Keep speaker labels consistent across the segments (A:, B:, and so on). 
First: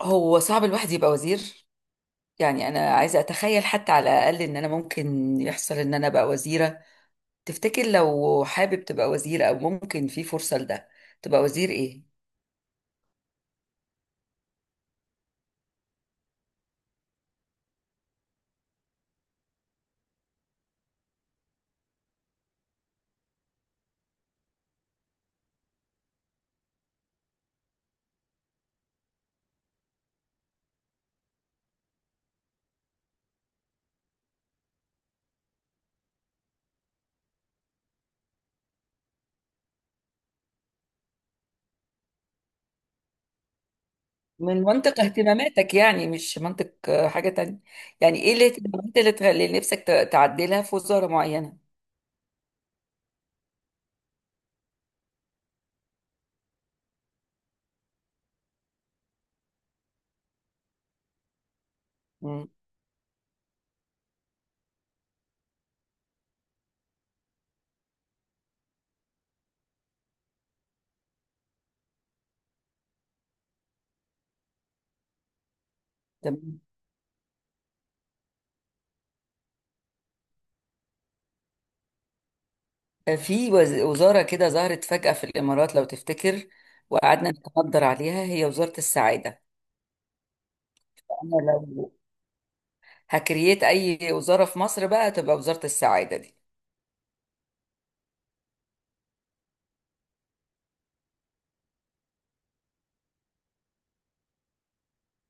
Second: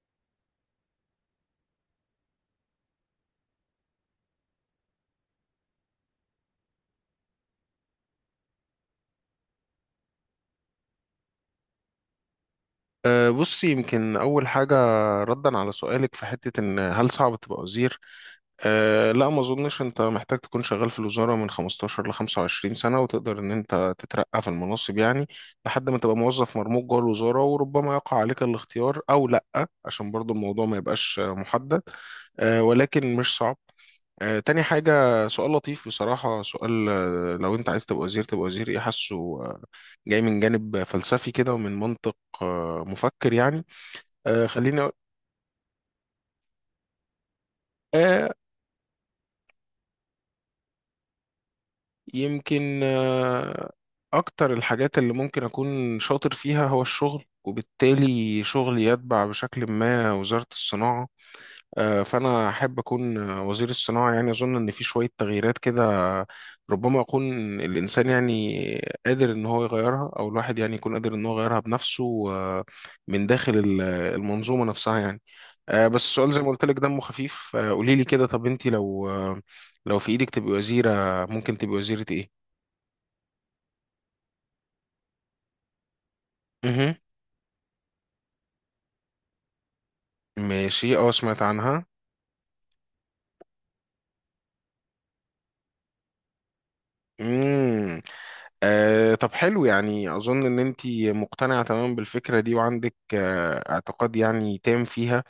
A: هو صعب الواحد يبقى وزير، يعني انا عايزه اتخيل حتى على الاقل ان انا ممكن يحصل ان انا ابقى وزيره. تفتكر لو حابب تبقى وزير او ممكن في فرصه لده؟ تبقى وزير ايه؟
B: بصي، يمكن أول حاجة ردا على سؤالك في حتة إن هل صعب تبقى وزير؟ أه، لا، ما أظنش. أنت محتاج تكون شغال في الوزارة من 15 ل 25 سنة، وتقدر إن أنت تترقى في المناصب، يعني لحد ما تبقى موظف مرموق جوه الوزارة، وربما يقع عليك الاختيار أو لأ، عشان برضو الموضوع ما يبقاش محدد. أه، ولكن مش صعب. تاني حاجة. سؤال لطيف بصراحة، سؤال، لو أنت عايز تبقى وزير، تبقى وزير إيه؟ حاسه آه، جاي من جانب فلسفي كده، ومن منطق مفكر يعني.
A: من
B: خليني أقول
A: منطق اهتماماتك، يعني مش منطق حاجه تانية. يعني
B: آه،
A: ايه الاهتمامات اللي تخلي نفسك تعدلها في وزاره معينه؟
B: يمكن أكتر الحاجات اللي ممكن أكون شاطر فيها هو الشغل، وبالتالي شغلي يتبع بشكل ما وزارة الصناعة.
A: مم.
B: فأنا أحب أكون وزير الصناعة. يعني أظن إن في شوية تغييرات كده، ربما يكون الإنسان يعني قادر إن هو يغيرها، أو الواحد يعني يكون قادر إن هو يغيرها بنفسه، من داخل المنظومة نفسها يعني. بس السؤال زي ما
A: تمام.
B: قلت لك دمه خفيف. قولي لي كده، طب أنت لو لو في إيدك تبقي وزيرة، ممكن تبقي وزيرة إيه؟
A: في وزاره كده ظهرت فجاه في الامارات لو تفتكر،
B: مهم.
A: وقعدنا نتحضر عليها، هي وزاره السعاده.
B: ماشي، أه سمعت
A: انا
B: عنها.
A: هكرييت اي وزاره في مصر بقى تبقى وزاره السعاده دي.
B: مم. آه، طب حلو، يعني أظن إن أنت مقتنعة تماما بالفكرة دي، وعندك آه اعتقاد يعني تام فيها.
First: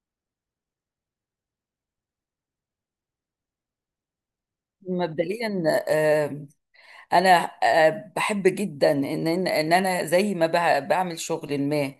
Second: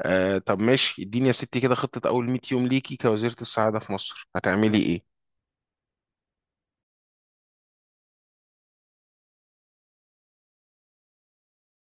B: آه طب ماشي، اديني يا ستي كده خطة أول 100 يوم ليكي كوزيرة السعادة في مصر، هتعملي إيه؟
A: مبدئيا، انا بحب جدا ان ان إن انا زي ما بعمل شغل ما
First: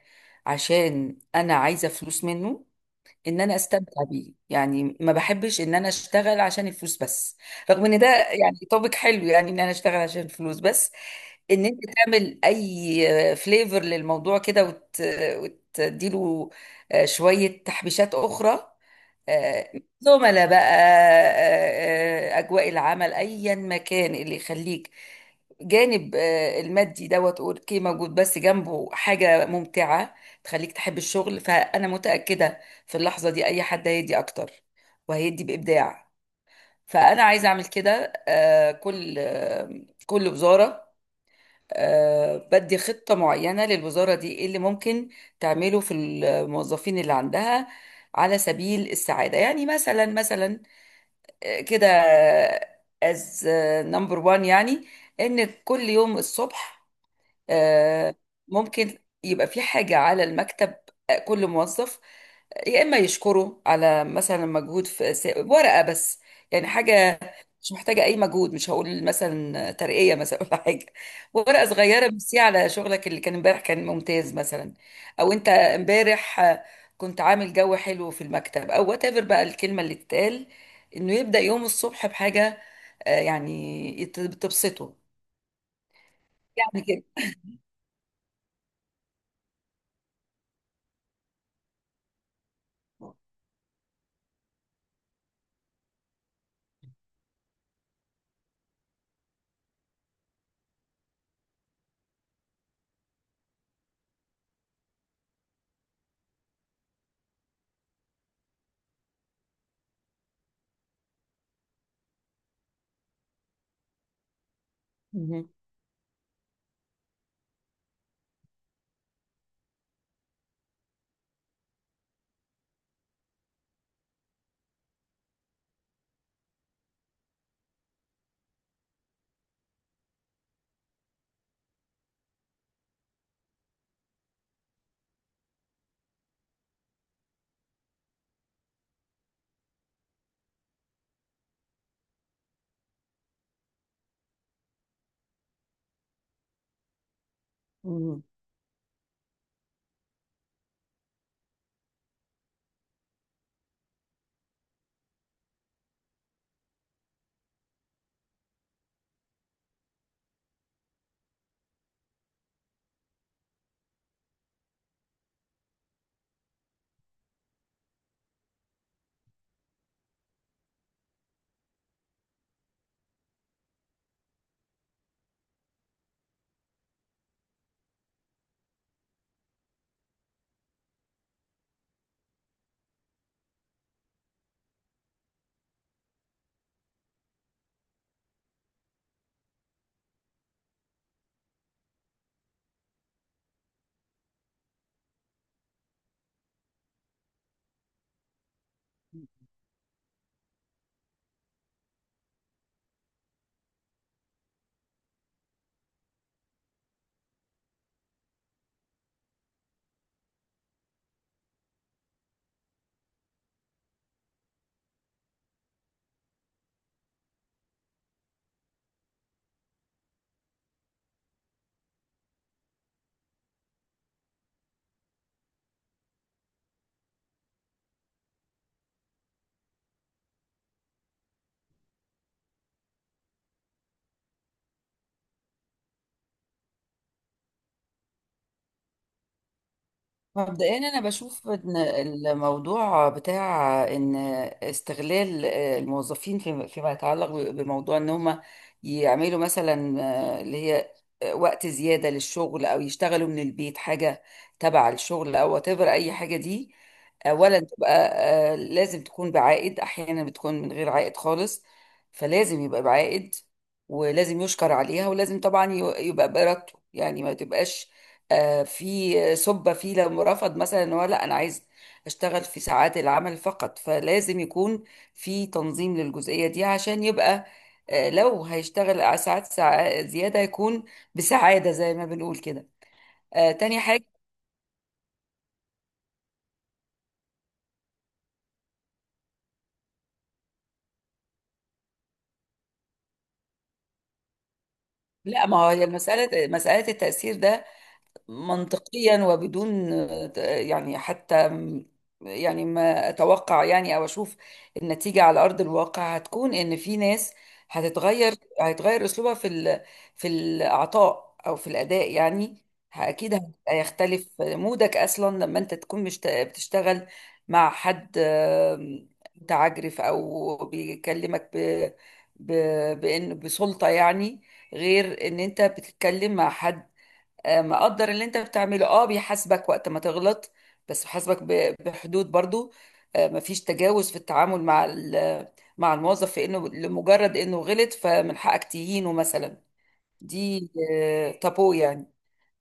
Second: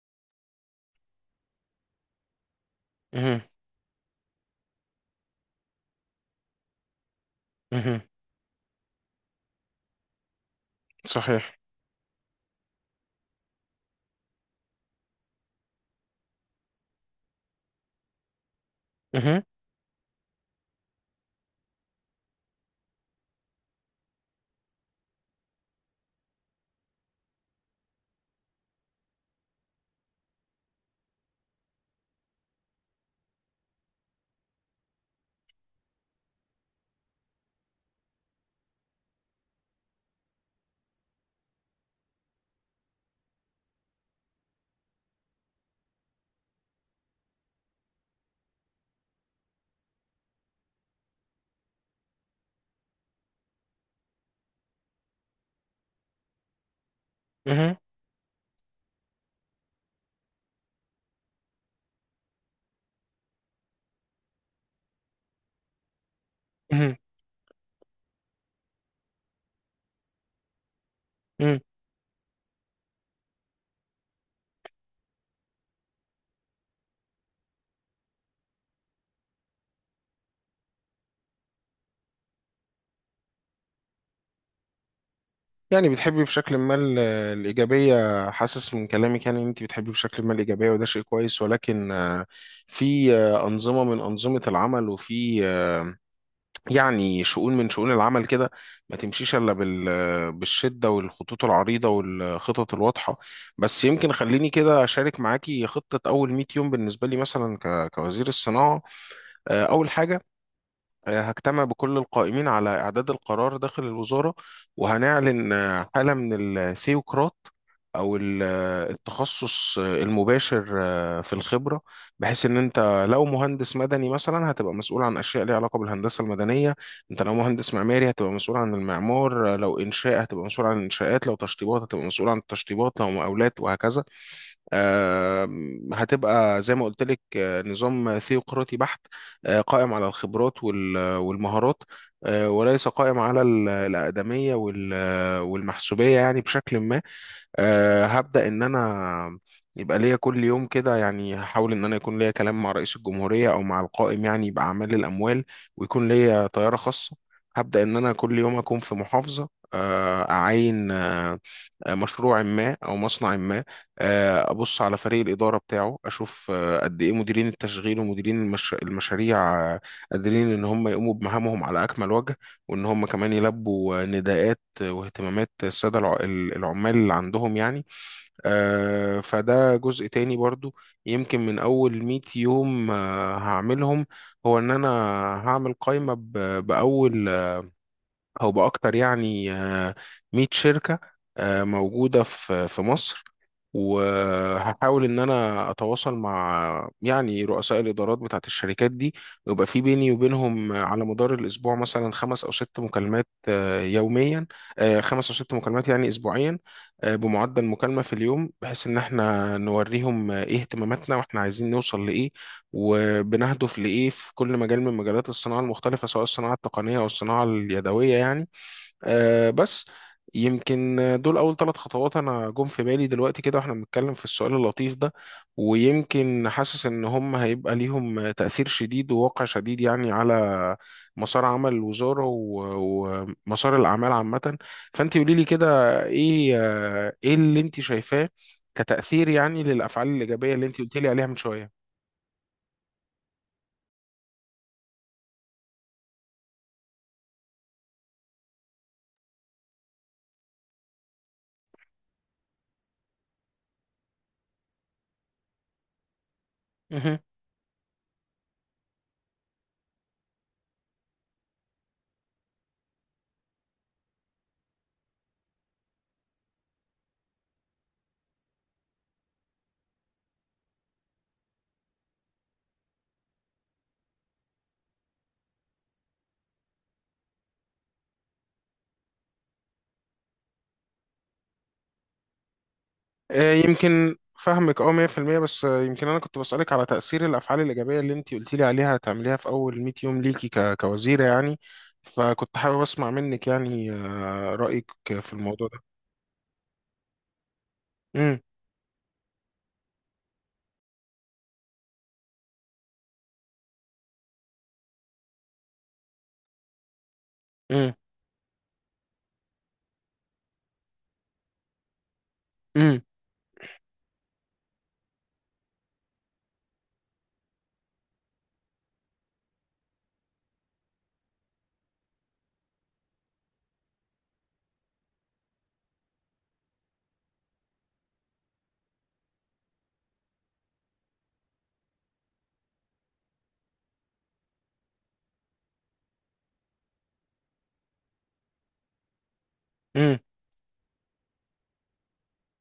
A: عشان انا عايزه فلوس منه،
B: مهم.
A: ان انا استمتع بيه. يعني ما بحبش ان انا اشتغل عشان الفلوس بس، رغم ان
B: مهم.
A: ده يعني توبيك حلو، يعني ان انا اشتغل عشان الفلوس بس.
B: صحيح.
A: ان انت تعمل اي فليفر للموضوع كده وتديله شويه تحبيشات اخرى،
B: مهم.
A: آه، زملاء بقى، أجواء العمل، أيا مكان اللي يخليك جانب المادي دوت اوكي موجود، بس جنبه حاجة ممتعة تخليك تحب الشغل. فأنا متأكدة في اللحظة دي أي حد هيدي أكتر وهيدي بإبداع. فأنا عايزة أعمل كده، كل وزارة بدي خطة معينة. للوزارة دي ايه اللي ممكن تعمله في الموظفين اللي عندها على سبيل السعادة؟ يعني مثلا مثلا كده، از نمبر وان يعني، ان كل يوم الصبح
B: مهم.
A: آه، ممكن يبقى في حاجة على المكتب، كل موظف يا إما يشكره على مثلا مجهود، في ورقة بس، يعني
B: مهم.
A: حاجة مش محتاجة أي مجهود. مش هقول مثلا ترقية مثلا ولا حاجة،
B: مهم.
A: ورقة صغيرة بس على شغلك اللي كان امبارح كان ممتاز مثلا. أو أنت امبارح كنت عامل جو حلو في المكتب، أو وات ايفر بقى الكلمة اللي تتقال، إنه يبدأ يوم الصبح بحاجة يعني تبسطه،
B: يعني بتحبي بشكل ما
A: يعني كده.
B: الإيجابية. حاسس من كلامك يعني إن أنت بتحبي بشكل ما الإيجابية، وده شيء كويس، ولكن في أنظمة من أنظمة العمل، وفي يعني شؤون من شؤون العمل كده، ما تمشيش الا بالشده والخطوط العريضه والخطط الواضحه. بس يمكن خليني كده اشارك معاكي خطه اول 100 يوم بالنسبه لي مثلا كوزير الصناعه. اول حاجه، هجتمع بكل القائمين على إعداد القرار داخل الوزارة،
A: مهم.
B: وهنعلن حالة من الثيوقراط أو التخصص المباشر في الخبرة، بحيث إن أنت لو مهندس مدني مثلا هتبقى مسؤول عن أشياء ليها علاقة بالهندسة المدنية. أنت لو مهندس معماري هتبقى مسؤول عن المعمار، لو إنشاء هتبقى مسؤول عن الإنشاءات، لو تشطيبات هتبقى مسؤول عن التشطيبات، لو مقاولات وهكذا. هتبقى زي ما قلت لك نظام ثيوقراطي بحت، قائم على الخبرات والمهارات، وليس قائم على الأقدمية والمحسوبية، يعني بشكل ما. أه،
A: مهم.
B: هبدأ إن أنا يبقى ليا كل يوم كده، يعني هحاول إن أنا يكون ليا كلام مع رئيس الجمهورية أو مع القائم، يعني يبقى أعمال الأموال، ويكون ليا طيارة خاصة. هبدأ إن أنا كل يوم أكون في محافظة، أعاين مشروع ما أو مصنع ما. أبص على فريق الإدارة بتاعه، أشوف قد إيه مديرين التشغيل ومديرين المشاريع قادرين إن هم يقوموا بمهامهم على أكمل وجه، وإن هم كمان يلبوا نداءات واهتمامات السادة العمال اللي عندهم يعني. فده جزء تاني برضو يمكن من أول 100 يوم هعملهم. هو إن أنا هعمل قائمة بأول او باكتر، يعني 100 شركه موجوده في مصر، وهحاول ان انا اتواصل مع يعني رؤساء الادارات بتاعت الشركات دي، ويبقى في بيني وبينهم على مدار الاسبوع مثلا خمس او ست مكالمات يوميا. خمس او ست مكالمات يعني اسبوعيا. بمعدل مكالمه في اليوم، بحيث ان احنا نوريهم ايه اهتماماتنا، واحنا عايزين نوصل لايه، وبنهدف لإيه في كل مجال من مجالات الصناعة المختلفة، سواء الصناعة التقنية أو الصناعة اليدوية يعني. آه بس يمكن دول أول ثلاث خطوات أنا جم في بالي دلوقتي كده، وإحنا بنتكلم في السؤال اللطيف ده. ويمكن حاسس إن هم هيبقى ليهم تأثير شديد وواقع شديد يعني على مسار عمل الوزارة، ومسار الأعمال عامة. فأنت قولي لي كده إيه إيه اللي أنت شايفاه كتأثير يعني للأفعال الإيجابية اللي أنت
A: مبدئيا
B: قلت
A: انا
B: لي عليها من
A: بشوف
B: شوية.
A: ان الموضوع بتاع ان استغلال الموظفين فيما يتعلق بموضوع ان هم يعملوا مثلا اللي هي وقت زيادة للشغل، او يشتغلوا من البيت حاجة تبع الشغل، او whatever اي حاجة دي، اولا تبقى لازم تكون بعائد. احيانا بتكون من غير عائد خالص، فلازم يبقى بعائد، ولازم يشكر عليها، ولازم طبعا يبقى براتبه، يعني ما تبقاش في سبة فيه لو رفض مثلا ان هو لا انا عايز اشتغل في ساعات العمل فقط. فلازم يكون في تنظيم للجزئية دي عشان يبقى لو هيشتغل ع- ساعات ساعة زيادة يكون بسعادة زي ما بنقول كده. تاني حاجة،
B: يمكن فهمك اه 100%، بس يمكن انا كنت بسألك على تأثير الافعال الايجابية اللي انت قلتي لي عليها هتعمليها في اول 100 يوم ليكي كوزيرة يعني. فكنت حابب اسمع منك يعني رأيك في
A: لا، ما
B: الموضوع
A: هو
B: ده.
A: هي المسألة مسألة التأثير ده
B: امم.
A: منطقيا وبدون، يعني حتى، يعني ما اتوقع، يعني او اشوف النتيجه على ارض الواقع هتكون ان في ناس
B: امم.
A: هتتغير هيتغير اسلوبها في الاعطاء او في الاداء يعني.
B: امم.
A: اكيد هيبقى يختلف مودك اصلا لما انت تكون بتشتغل مع حد متعجرف او بيكلمك بان بسلطه، يعني غير ان انت بتتكلم مع حد مقدر اللي انت بتعمله، بيحاسبك وقت ما تغلط، بس بيحاسبك بحدود برضو. مفيش تجاوز في التعامل مع الموظف في انه لمجرد انه غلط فمن حقك تهينه مثلا.
B: امم.
A: دي تابو يعني،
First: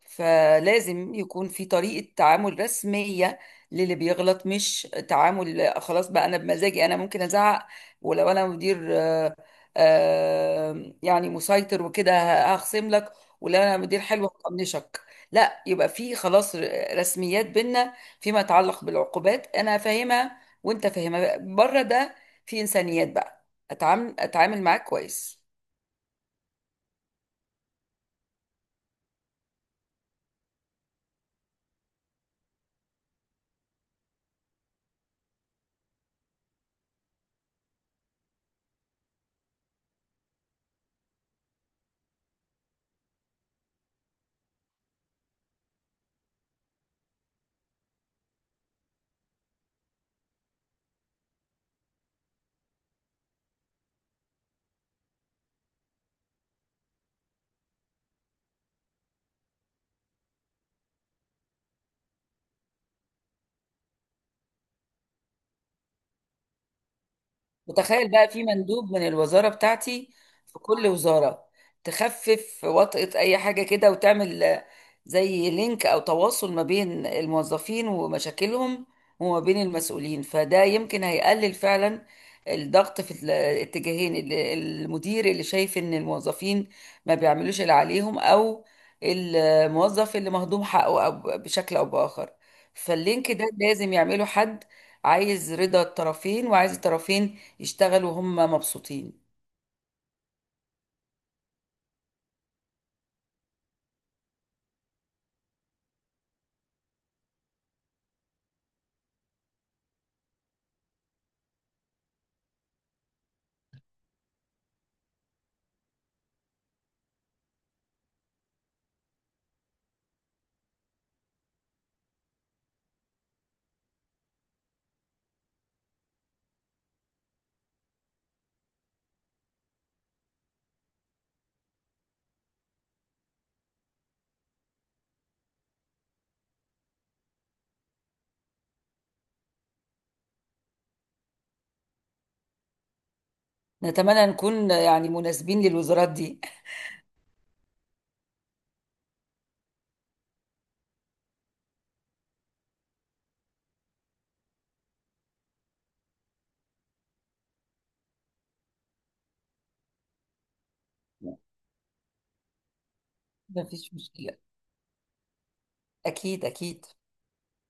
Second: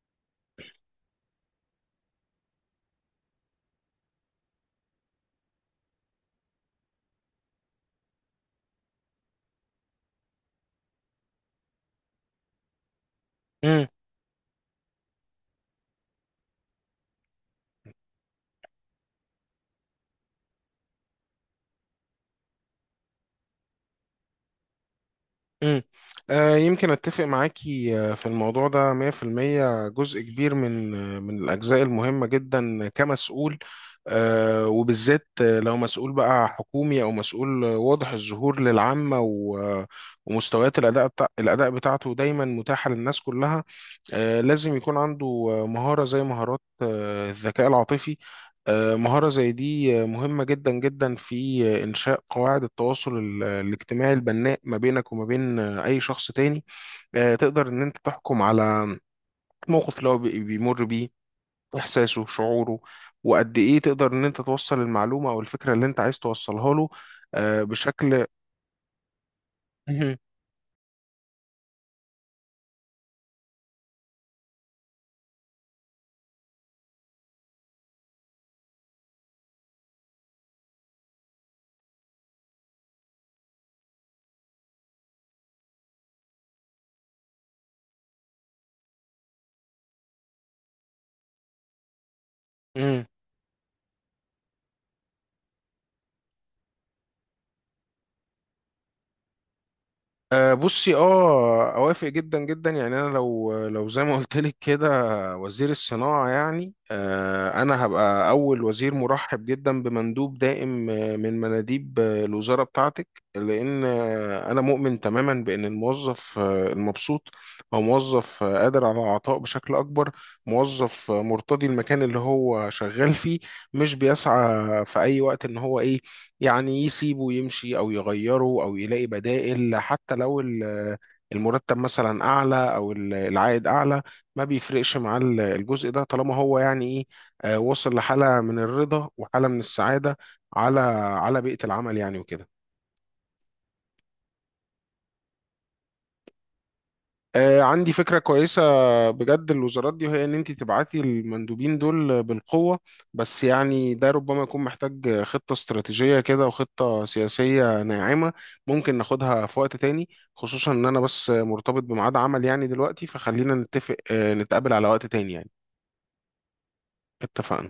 A: فلازم يكون في طريقة تعامل رسمية للي بيغلط، مش تعامل خلاص بقى أنا بمزاجي أنا ممكن أزعق، ولو أنا مدير يعني مسيطر وكده هخصم لك، ولو أنا
B: امم.
A: مدير حلو هطنشك. لا، يبقى في خلاص رسميات بينا، فيما يتعلق بالعقوبات أنا فاهمها وأنت فاهمها. بره ده، في إنسانيات بقى، أتعامل معاك كويس.
B: مم. يمكن أتفق معاكي في الموضوع ده 100%. جزء كبير من من الأجزاء المهمة جدا كمسؤول، وبالذات لو مسؤول بقى حكومي، أو مسؤول واضح الظهور للعامة، ومستويات الأداء بتاع الأداء بتاعته دايما متاحة للناس كلها. لازم يكون عنده مهارة زي مهارات الذكاء العاطفي. مهارة زي دي مهمة جدا جدا في إنشاء قواعد التواصل الاجتماعي البناء ما بينك وما بين أي شخص تاني. تقدر إن أنت تحكم على الموقف اللي هو بيمر بيه، إحساسه، شعوره، وقد إيه تقدر إن أنت توصل المعلومة أو الفكرة اللي أنت عايز توصلها له
A: وتخيل
B: بشكل.
A: بقى في مندوب من الوزارة بتاعتي في كل وزارة، تخفف وطأة أي حاجة كده وتعمل زي لينك أو تواصل ما بين الموظفين ومشاكلهم وما بين المسؤولين، فده يمكن هيقلل فعلا الضغط في الاتجاهين، المدير اللي شايف إن الموظفين ما بيعملوش اللي عليهم، أو الموظف اللي مهضوم حقه، أو بشكل أو بآخر.
B: مهم.
A: فاللينك ده لازم يعمله حد عايز رضا الطرفين، وعايز الطرفين يشتغلوا وهم مبسوطين.
B: أه بصي، اه اوافق جدا جدا يعني. انا لو زي ما قلت لك كده وزير الصناعه، يعني أه انا هبقى اول وزير مرحب جدا بمندوب دائم من مناديب الوزاره بتاعتك، لان انا مؤمن تماما بان الموظف المبسوط هو موظف قادر على العطاء بشكل اكبر. موظف مرتضي المكان اللي هو شغال فيه، مش بيسعى في اي وقت ان هو ايه، يعني يسيبه يمشي او يغيره او يلاقي بدائل. حتى لو المرتب مثلا اعلى او العائد اعلى، ما بيفرقش مع الجزء ده طالما هو يعني ايه وصل لحالة من الرضا وحالة من السعادة على على بيئة العمل يعني وكده.
A: نتمنى نكون يعني مناسبين للوزارات دي.
B: عندي فكرة كويسة بجد الوزارات دي، وهي إن أنت تبعتي المندوبين دول بالقوة. بس يعني ده ربما يكون محتاج خطة استراتيجية كده وخطة سياسية ناعمة، ممكن ناخدها في وقت تاني، خصوصا إن أنا بس مرتبط بميعاد عمل يعني دلوقتي، فخلينا
A: مفيش
B: نتفق
A: مشكلة،
B: نتقابل على وقت تاني يعني.
A: أكيد أكيد.
B: اتفقنا.